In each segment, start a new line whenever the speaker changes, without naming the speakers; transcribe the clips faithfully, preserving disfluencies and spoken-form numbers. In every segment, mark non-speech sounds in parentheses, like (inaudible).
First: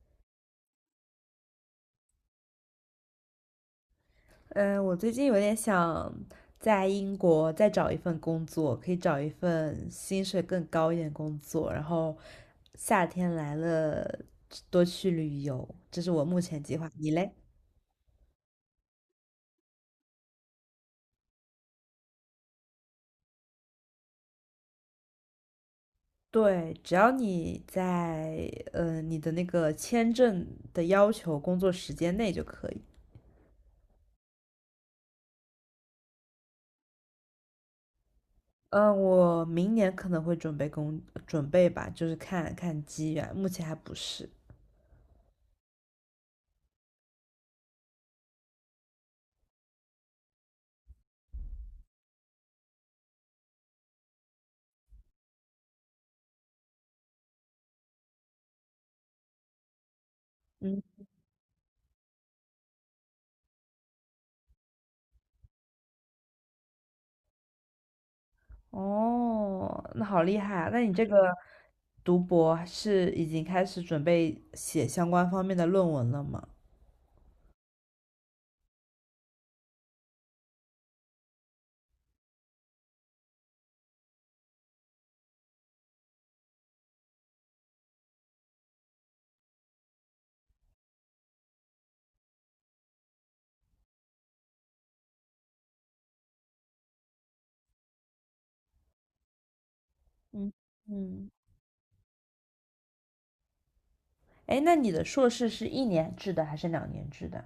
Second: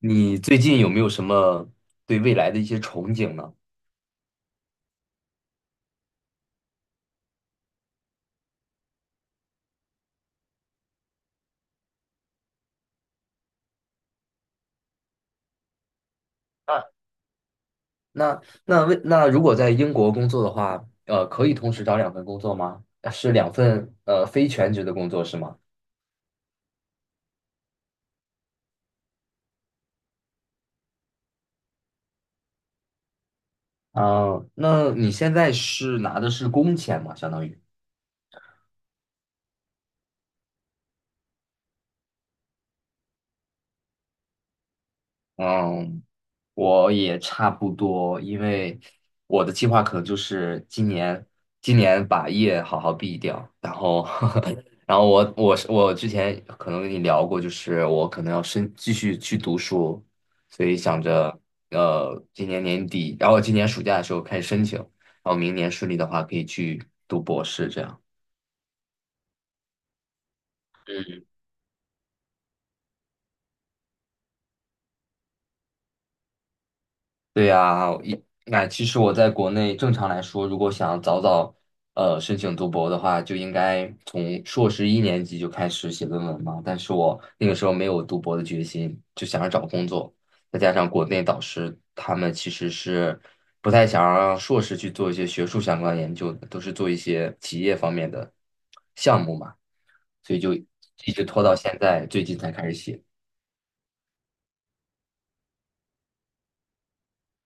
你最近有没有什么对未来的一些憧憬呢？
嗯，我最近有点想在英国再找一份工作，可以找一份薪水更高一点的工作，然后夏天来了多去旅游，这是我目前计
啊，
划。你嘞？
那那为那如果在英国工作的话，呃，可以同时找两份工作吗？呃是两份呃非全职的工作是吗？
对，只要你在呃你的那个签证的要求工作时间内就可以。
啊、那你现在是拿的是工钱吗？相当于，
嗯，我明年可能会准备工准备吧，就是看看机缘，目前还不是。
嗯，我也差不多，因为我的计划可能就是今年，今年把业好好毕掉，然后，(laughs) 然后我我是我之前可能跟你聊过，就是我可能要深继续去读书，所以
嗯。
想着呃今年年底，然后今年暑假的时候开始申请，然后明年顺利的话可以去读博士这样。
哦，那好厉害啊！那你这个读博是已经开始准备写相关方面的论文了吗？
对呀，一那其实我在国内正常来说，如果想早早呃申请读博的话，就应该从硕士一年级就开始写论文嘛。但是我那个时候没有读博的决心，就想着找工作，再加上国内导师他们其实是不太想让硕士去做一些学术相关研究的，都是做一些企业方面的项目嘛，所以
嗯
就一直
嗯，
拖到现在，最近才开始写。
哎，那你的硕士是一年制的还是两年制的？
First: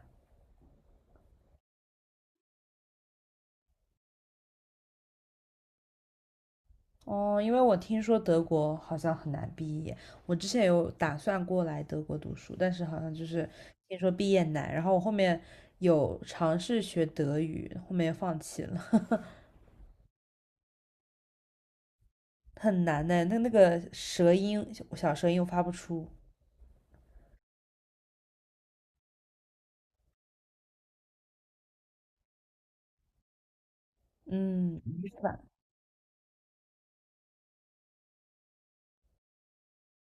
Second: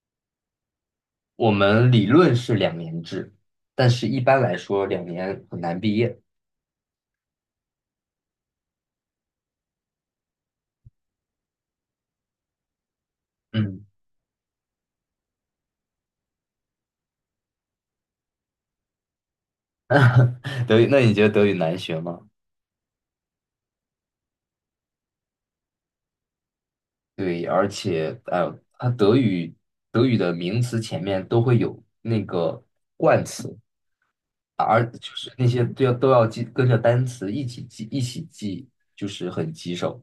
我们理论是两年制，但是一般来说两年很难毕业。
哦，因为我听说德国好像很难毕业，我之前有打算过来德国读书，但是好像就是
嗯，
听说毕业难，然后我后面有尝试学德语，后面放弃了，(laughs)
(laughs) 德语，那你觉得德语难学吗？
很难呢，那那个舌音小舌音又发不出，
对，而且呃，它德语德语的名词前面都会有那个冠词，
嗯，
而就是那些都要都要记跟着单词一起记一起记，就是很棘手。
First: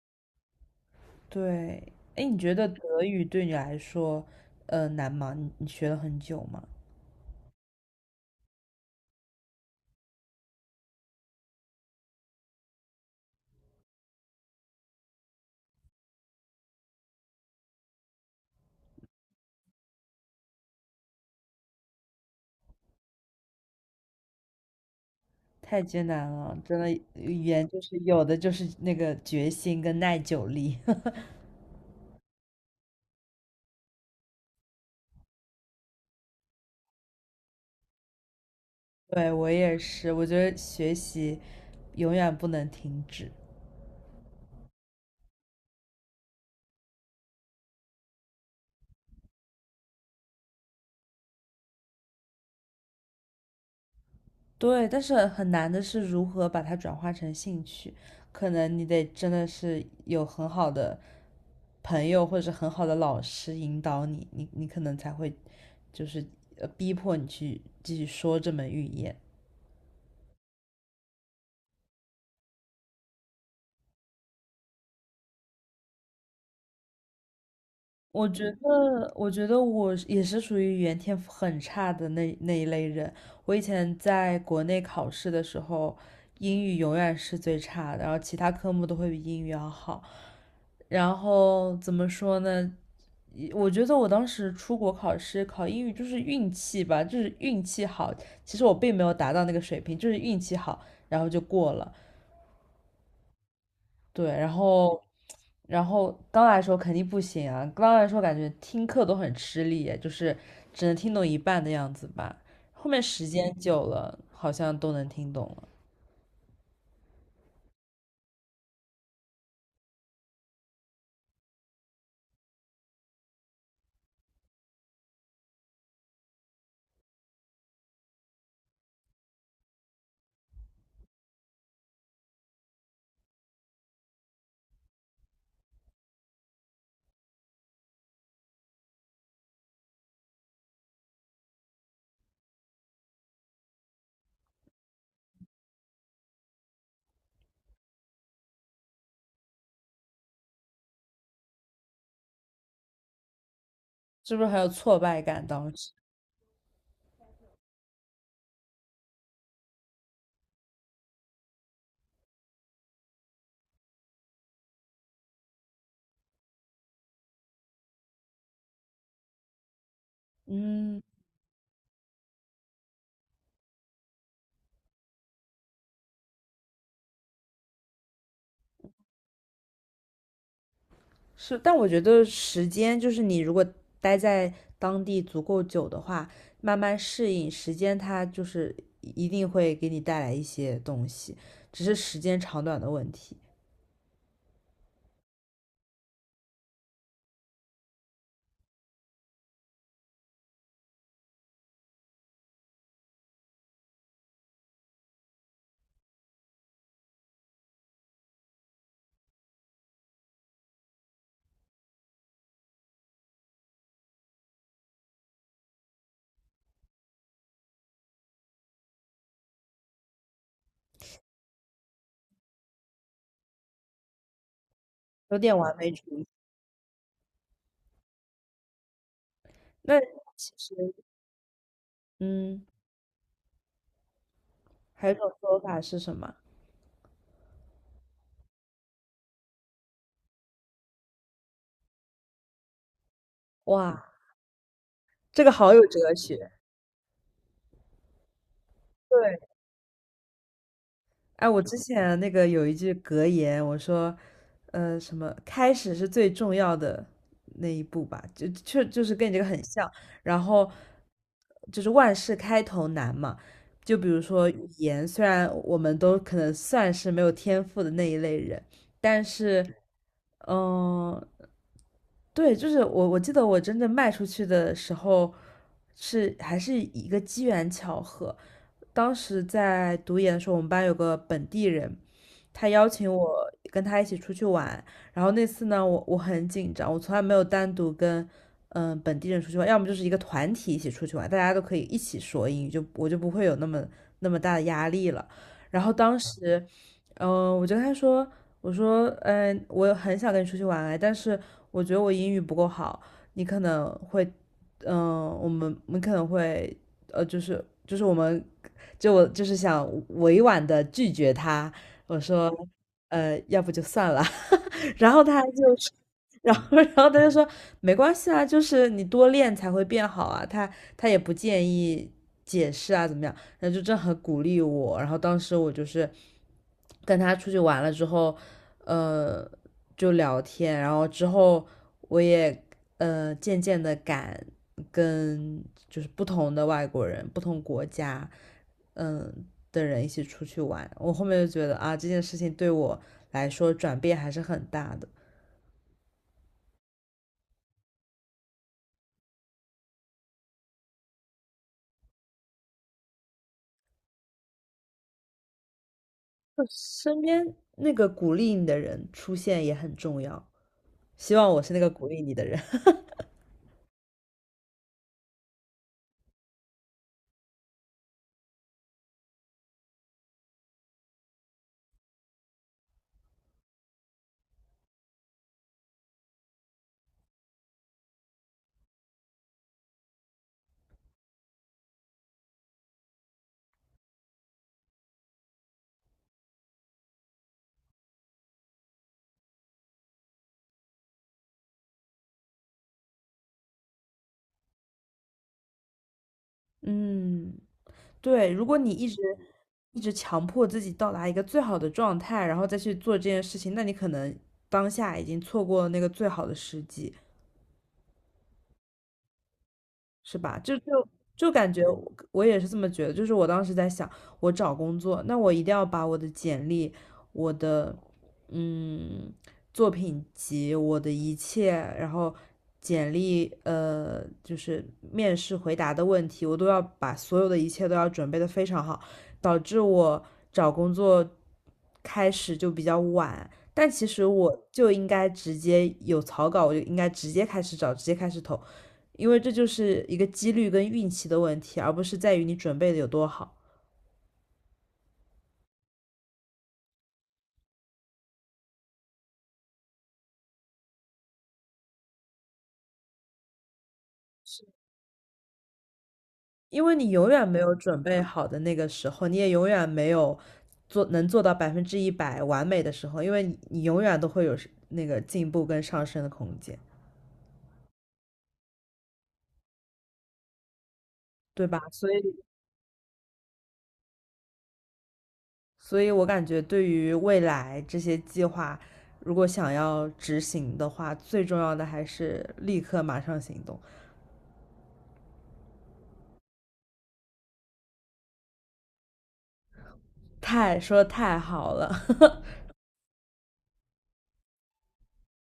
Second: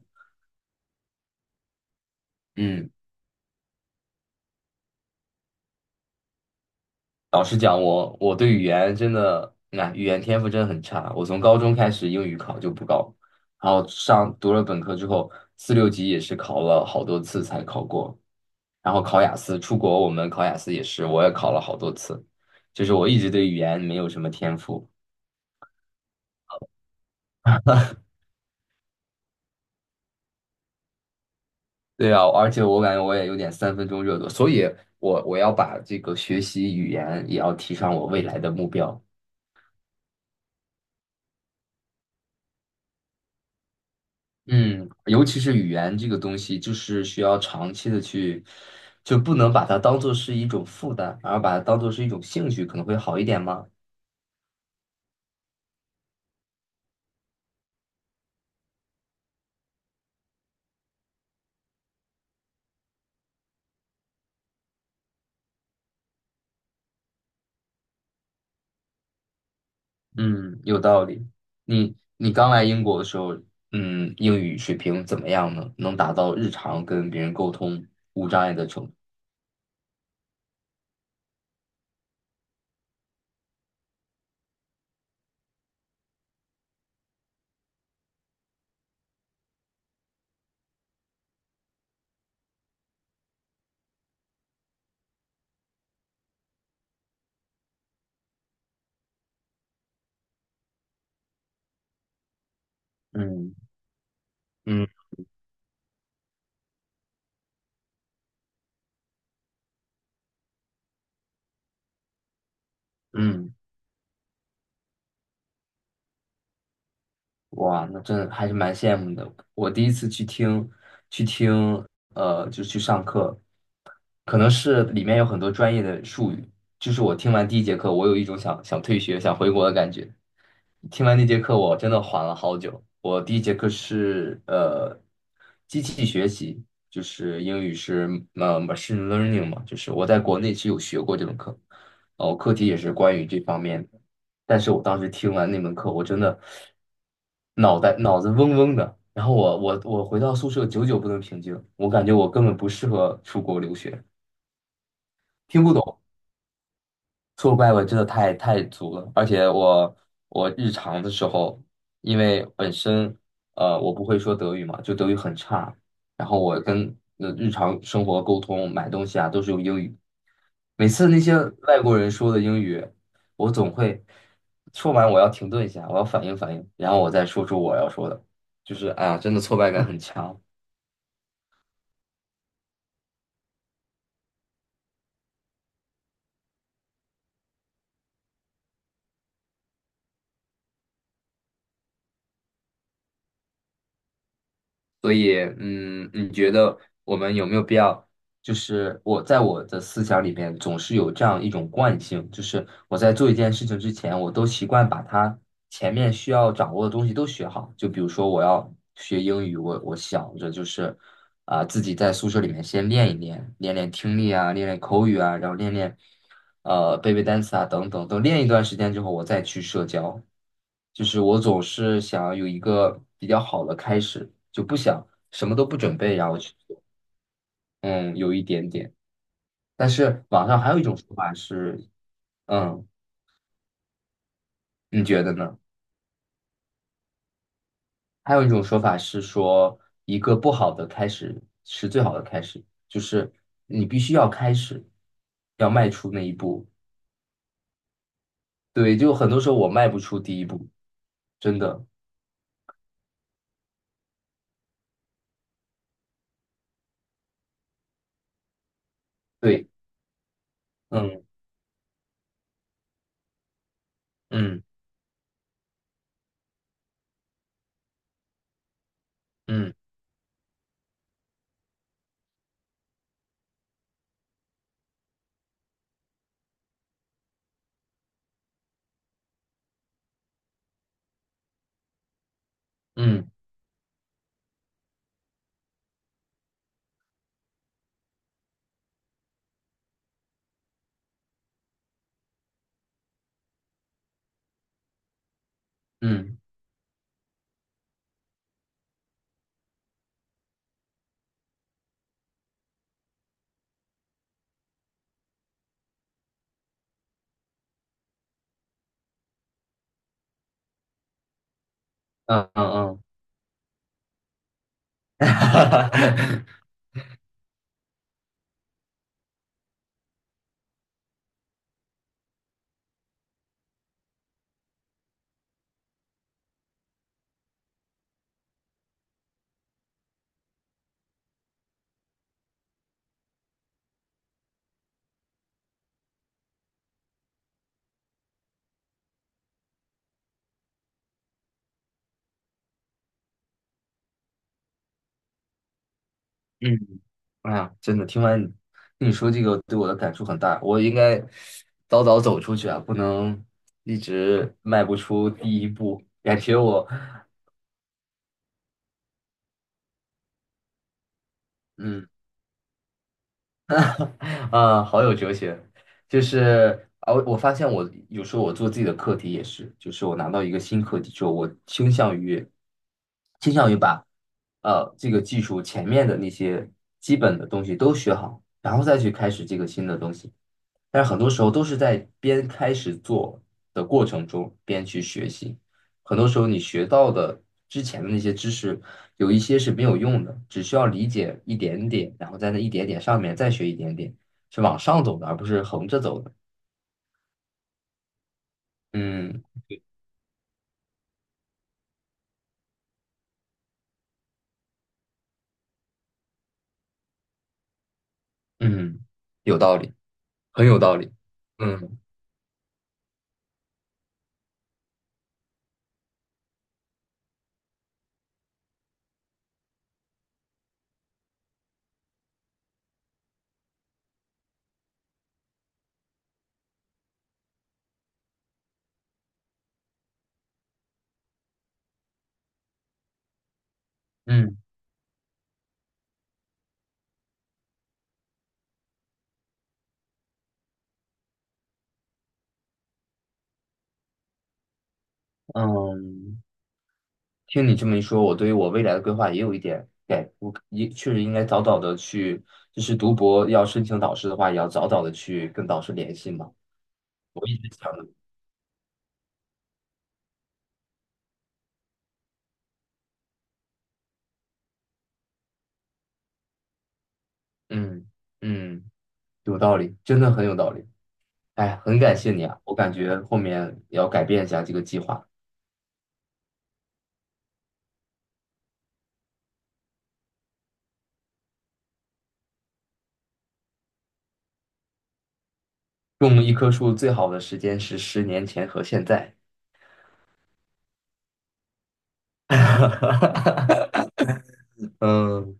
对，哎，你觉得
嗯。
德语对你来说，呃，难吗？你你学了很久吗？
老实讲，我我对语言真的，那语言天赋真的很差。我从高中开始英语考就不高，然后上读了本科之后，四六级也是考了好多次才考过。然后考雅思，出国我们考雅思也是，我也考了好多次。就是我一直对语言没有什么天赋。
太艰难了，真的，语言就是有的就是那个决心跟耐久力。(laughs)
对啊，而且我感觉我也有点三分钟热度，所以我我要把这个学习语言也要提上我未来的目标。
对，我也是，我觉得学习永远不能停止。
嗯，尤其是语言这个东西，就是需要长期的去，就不能把它当做是一种负担，而把它当做是一种兴趣，可能会好一点吗？
对，但是很难的是如何把它转化成兴趣，可能你得真的是有很好的朋友或者是很好的老师引导你，你你可能才会就是呃逼迫你去继续说这门语言。
嗯，有道理。你你刚来英国的时候，嗯，英语水平怎么样呢？能达到日常跟别人沟通
我
无障
觉
碍的程度？
得，我觉得我也是属于语言天赋很差的那那一类人。我以前在国内考试的时候，英语永远是最差的，然后其他科目都会比英语要好。然后怎么说呢？我觉得我当时出国考试考英语就是运气吧，就是运气好。其实我并没有达到那个水平，就是运气好，然后就过了。
嗯
对，然
嗯
后，然后刚来的时候肯定不行啊，刚来的时候感觉听课都很吃力，就是只能听懂一半的样子吧。后面时间
嗯。
久了，好像都能听懂了，
哇，那真的还是蛮羡慕的。我第一次去听，去听，呃，就去上课，可能是里面有很多专业的术语，就是我听完第一节课，我有一种想想退学、想回国的感觉。听完那节课，我真的缓了好久。我第一节课是呃，机器学习，就是英语是呃 M learning 嘛，就是我在国内是有学过这门课，哦，课题也是关于这方面的。但是我当时听完那门课，我真的脑袋脑子嗡嗡的。然后我我我回到宿舍，久久不能平静，我感觉我根本不适合出国留学，
是不是很有挫败感？
听
当
不
时，
懂。挫败感真的太太足了，而且我我日常的时候，因为本身呃我不会说德语嘛，就德语很差，然后我跟呃日常生活沟通、买东西啊都是用英语，每
嗯。
次那些外国人说的英语，我总会说完我要停顿一下，我要反应反应，然后我再说出我要说的，就是哎呀，真的挫败感很强，
是，但我觉得时间就是你如果待在当地足够久的话，慢慢适应，时间它就是一定会给你带来一些东西，只是时间长短的问题，
所以嗯，你觉得我们有没有必要？就是我在我的思想里面总是有这样一种惯性，就是我在做一件事情之前，我都习惯把它前面需要掌握的东西都学好。就比如说我要学英语，我我想着就是啊、自己在宿舍里面先练一练，练练听力啊，练练口语啊，然后练练呃背背单词啊等等。等练一段时间之后，我再去社交。就是我总是想要有一个比较好的开始，就不想
有
什么
点
都
完
不
美
准
主
备，
义。
然后去做。嗯，有一点点。但
那
是网
其
上还
实，
有一种说法是，
嗯，
嗯，你
还有一
觉
种
得
说
呢？
法是什么？
还有一种说法是说，一个不好的开始是最好的开始，就是你必
哇，
须要开始，
这个
要
好有
迈出
哲
那一
学。
步。对，就很
对。
多时候我迈不出第一步，
哎，
真
我之
的。
前那个有一句格言，我说，呃，什么开始是最重要的那一步吧，就就就是跟你这个很
对，
像。然后
嗯
就是万事开头难嘛，就比如说
嗯
语言，虽然我们都可能算是没有天赋的那一类人，但是
嗯
嗯，对，就是我我记得我真正卖出去的时候是还是一个机缘巧合，当时在读研的时候，我们班有个本地人，他邀请
嗯
我跟他一起出去玩，然后那次呢，我我很紧张，我从来没有单独跟嗯呃本地人出去玩，要么就是一个团体一起出去玩，大家都可以一起说英语，就我就不会有那么那么大的压力了。然后当
嗯
时，嗯，我就跟他说。我说，嗯、呃我很想跟你出去玩哎，但是我觉得我英语不够好，你可能会，嗯、我们我们可能会，呃，就是就是我们，就我就是想委婉的拒绝他，我
嗯
说，
嗯嗯，
呃，要不就算了，然后他就是 (laughs) 然
(laughs)
后然后他就说没关系啊，就是你多练才会变好啊。他他也不建议解释啊，怎么样？然后就正很鼓励我。然后当时我就是跟他出去玩了之后，呃，就聊天。然后之后我也呃渐渐的敢跟就是不同的外国人、不同国家。嗯的人一起出去玩。我后面就觉得啊，这件事情对我来说转变还是很大的。
嗯，哎呀，真的，听完你说这个，对我的感触很大。我应该早早走出去啊，不能一直迈不出第一步。感觉
就
我，
身边那个鼓励你的人出现也很重要。希望我是那个
嗯，
鼓励你的人。(laughs)
(laughs) 啊，好有哲学。就是啊，我我发现我有时候我做自己的课题也是，就是我拿到一个新课题之后，我倾向于倾向于把呃这个技术前面的那些基本的东西都学好，然后再去开始这个新的东西。但是很多时候都是在边开始做的过程中边去学习，很多时候你学到的之前的那些知识，有一些是没有用的，只需要理解一点点，然后在那一点点上面再学一点点，是往上走的，而不是横着走的。
嗯，对，如果你一直
嗯
一直强迫自己到达一个最好的状态，然后再去做这件事情，那你可能当下已经错过了那个最好的时机。
嗯，有道理，
是吧？
很
就
有道
就
理。
就感觉
嗯
我我也是这么觉得，就是我当时在想，我找工作，那我一定要把我的简历、我的嗯作品集、我的一切，然后简历呃就是面试回答的问题，我都要把所有的一切都要准备的非常好，导致我找工作开始就比较晚。但其实
嗯
我就应该直接有草稿，我就应该直接开始找，直接开始投，因为这就是一个几率跟运气的问题，而不是在于你准备的有多好。
嗯。听你这么一说，我对于我未来的规划也有一点改，我也确实应该早早的去，就是读博要申请导师的话，也要早早的去跟导师联系嘛。
因为你永
我
远
一
没
直
有
想
准
的，
备好的那个时候，你也永远没有做能做到百分之一百完美的时候，因为你你永远都会有是那个进步跟上升的空间，
嗯嗯，有道理，真的很有道理。
对
哎，
吧？
很
所
感谢
以，
你啊，我感觉后面也要改变一下这个计划。
所以我感觉对于未来这些计划，如果想要执行的话，最重要的还是立刻马上行动。
种一棵树最好的时间是十年前和现在。
太说的太好了，
(laughs) 嗯。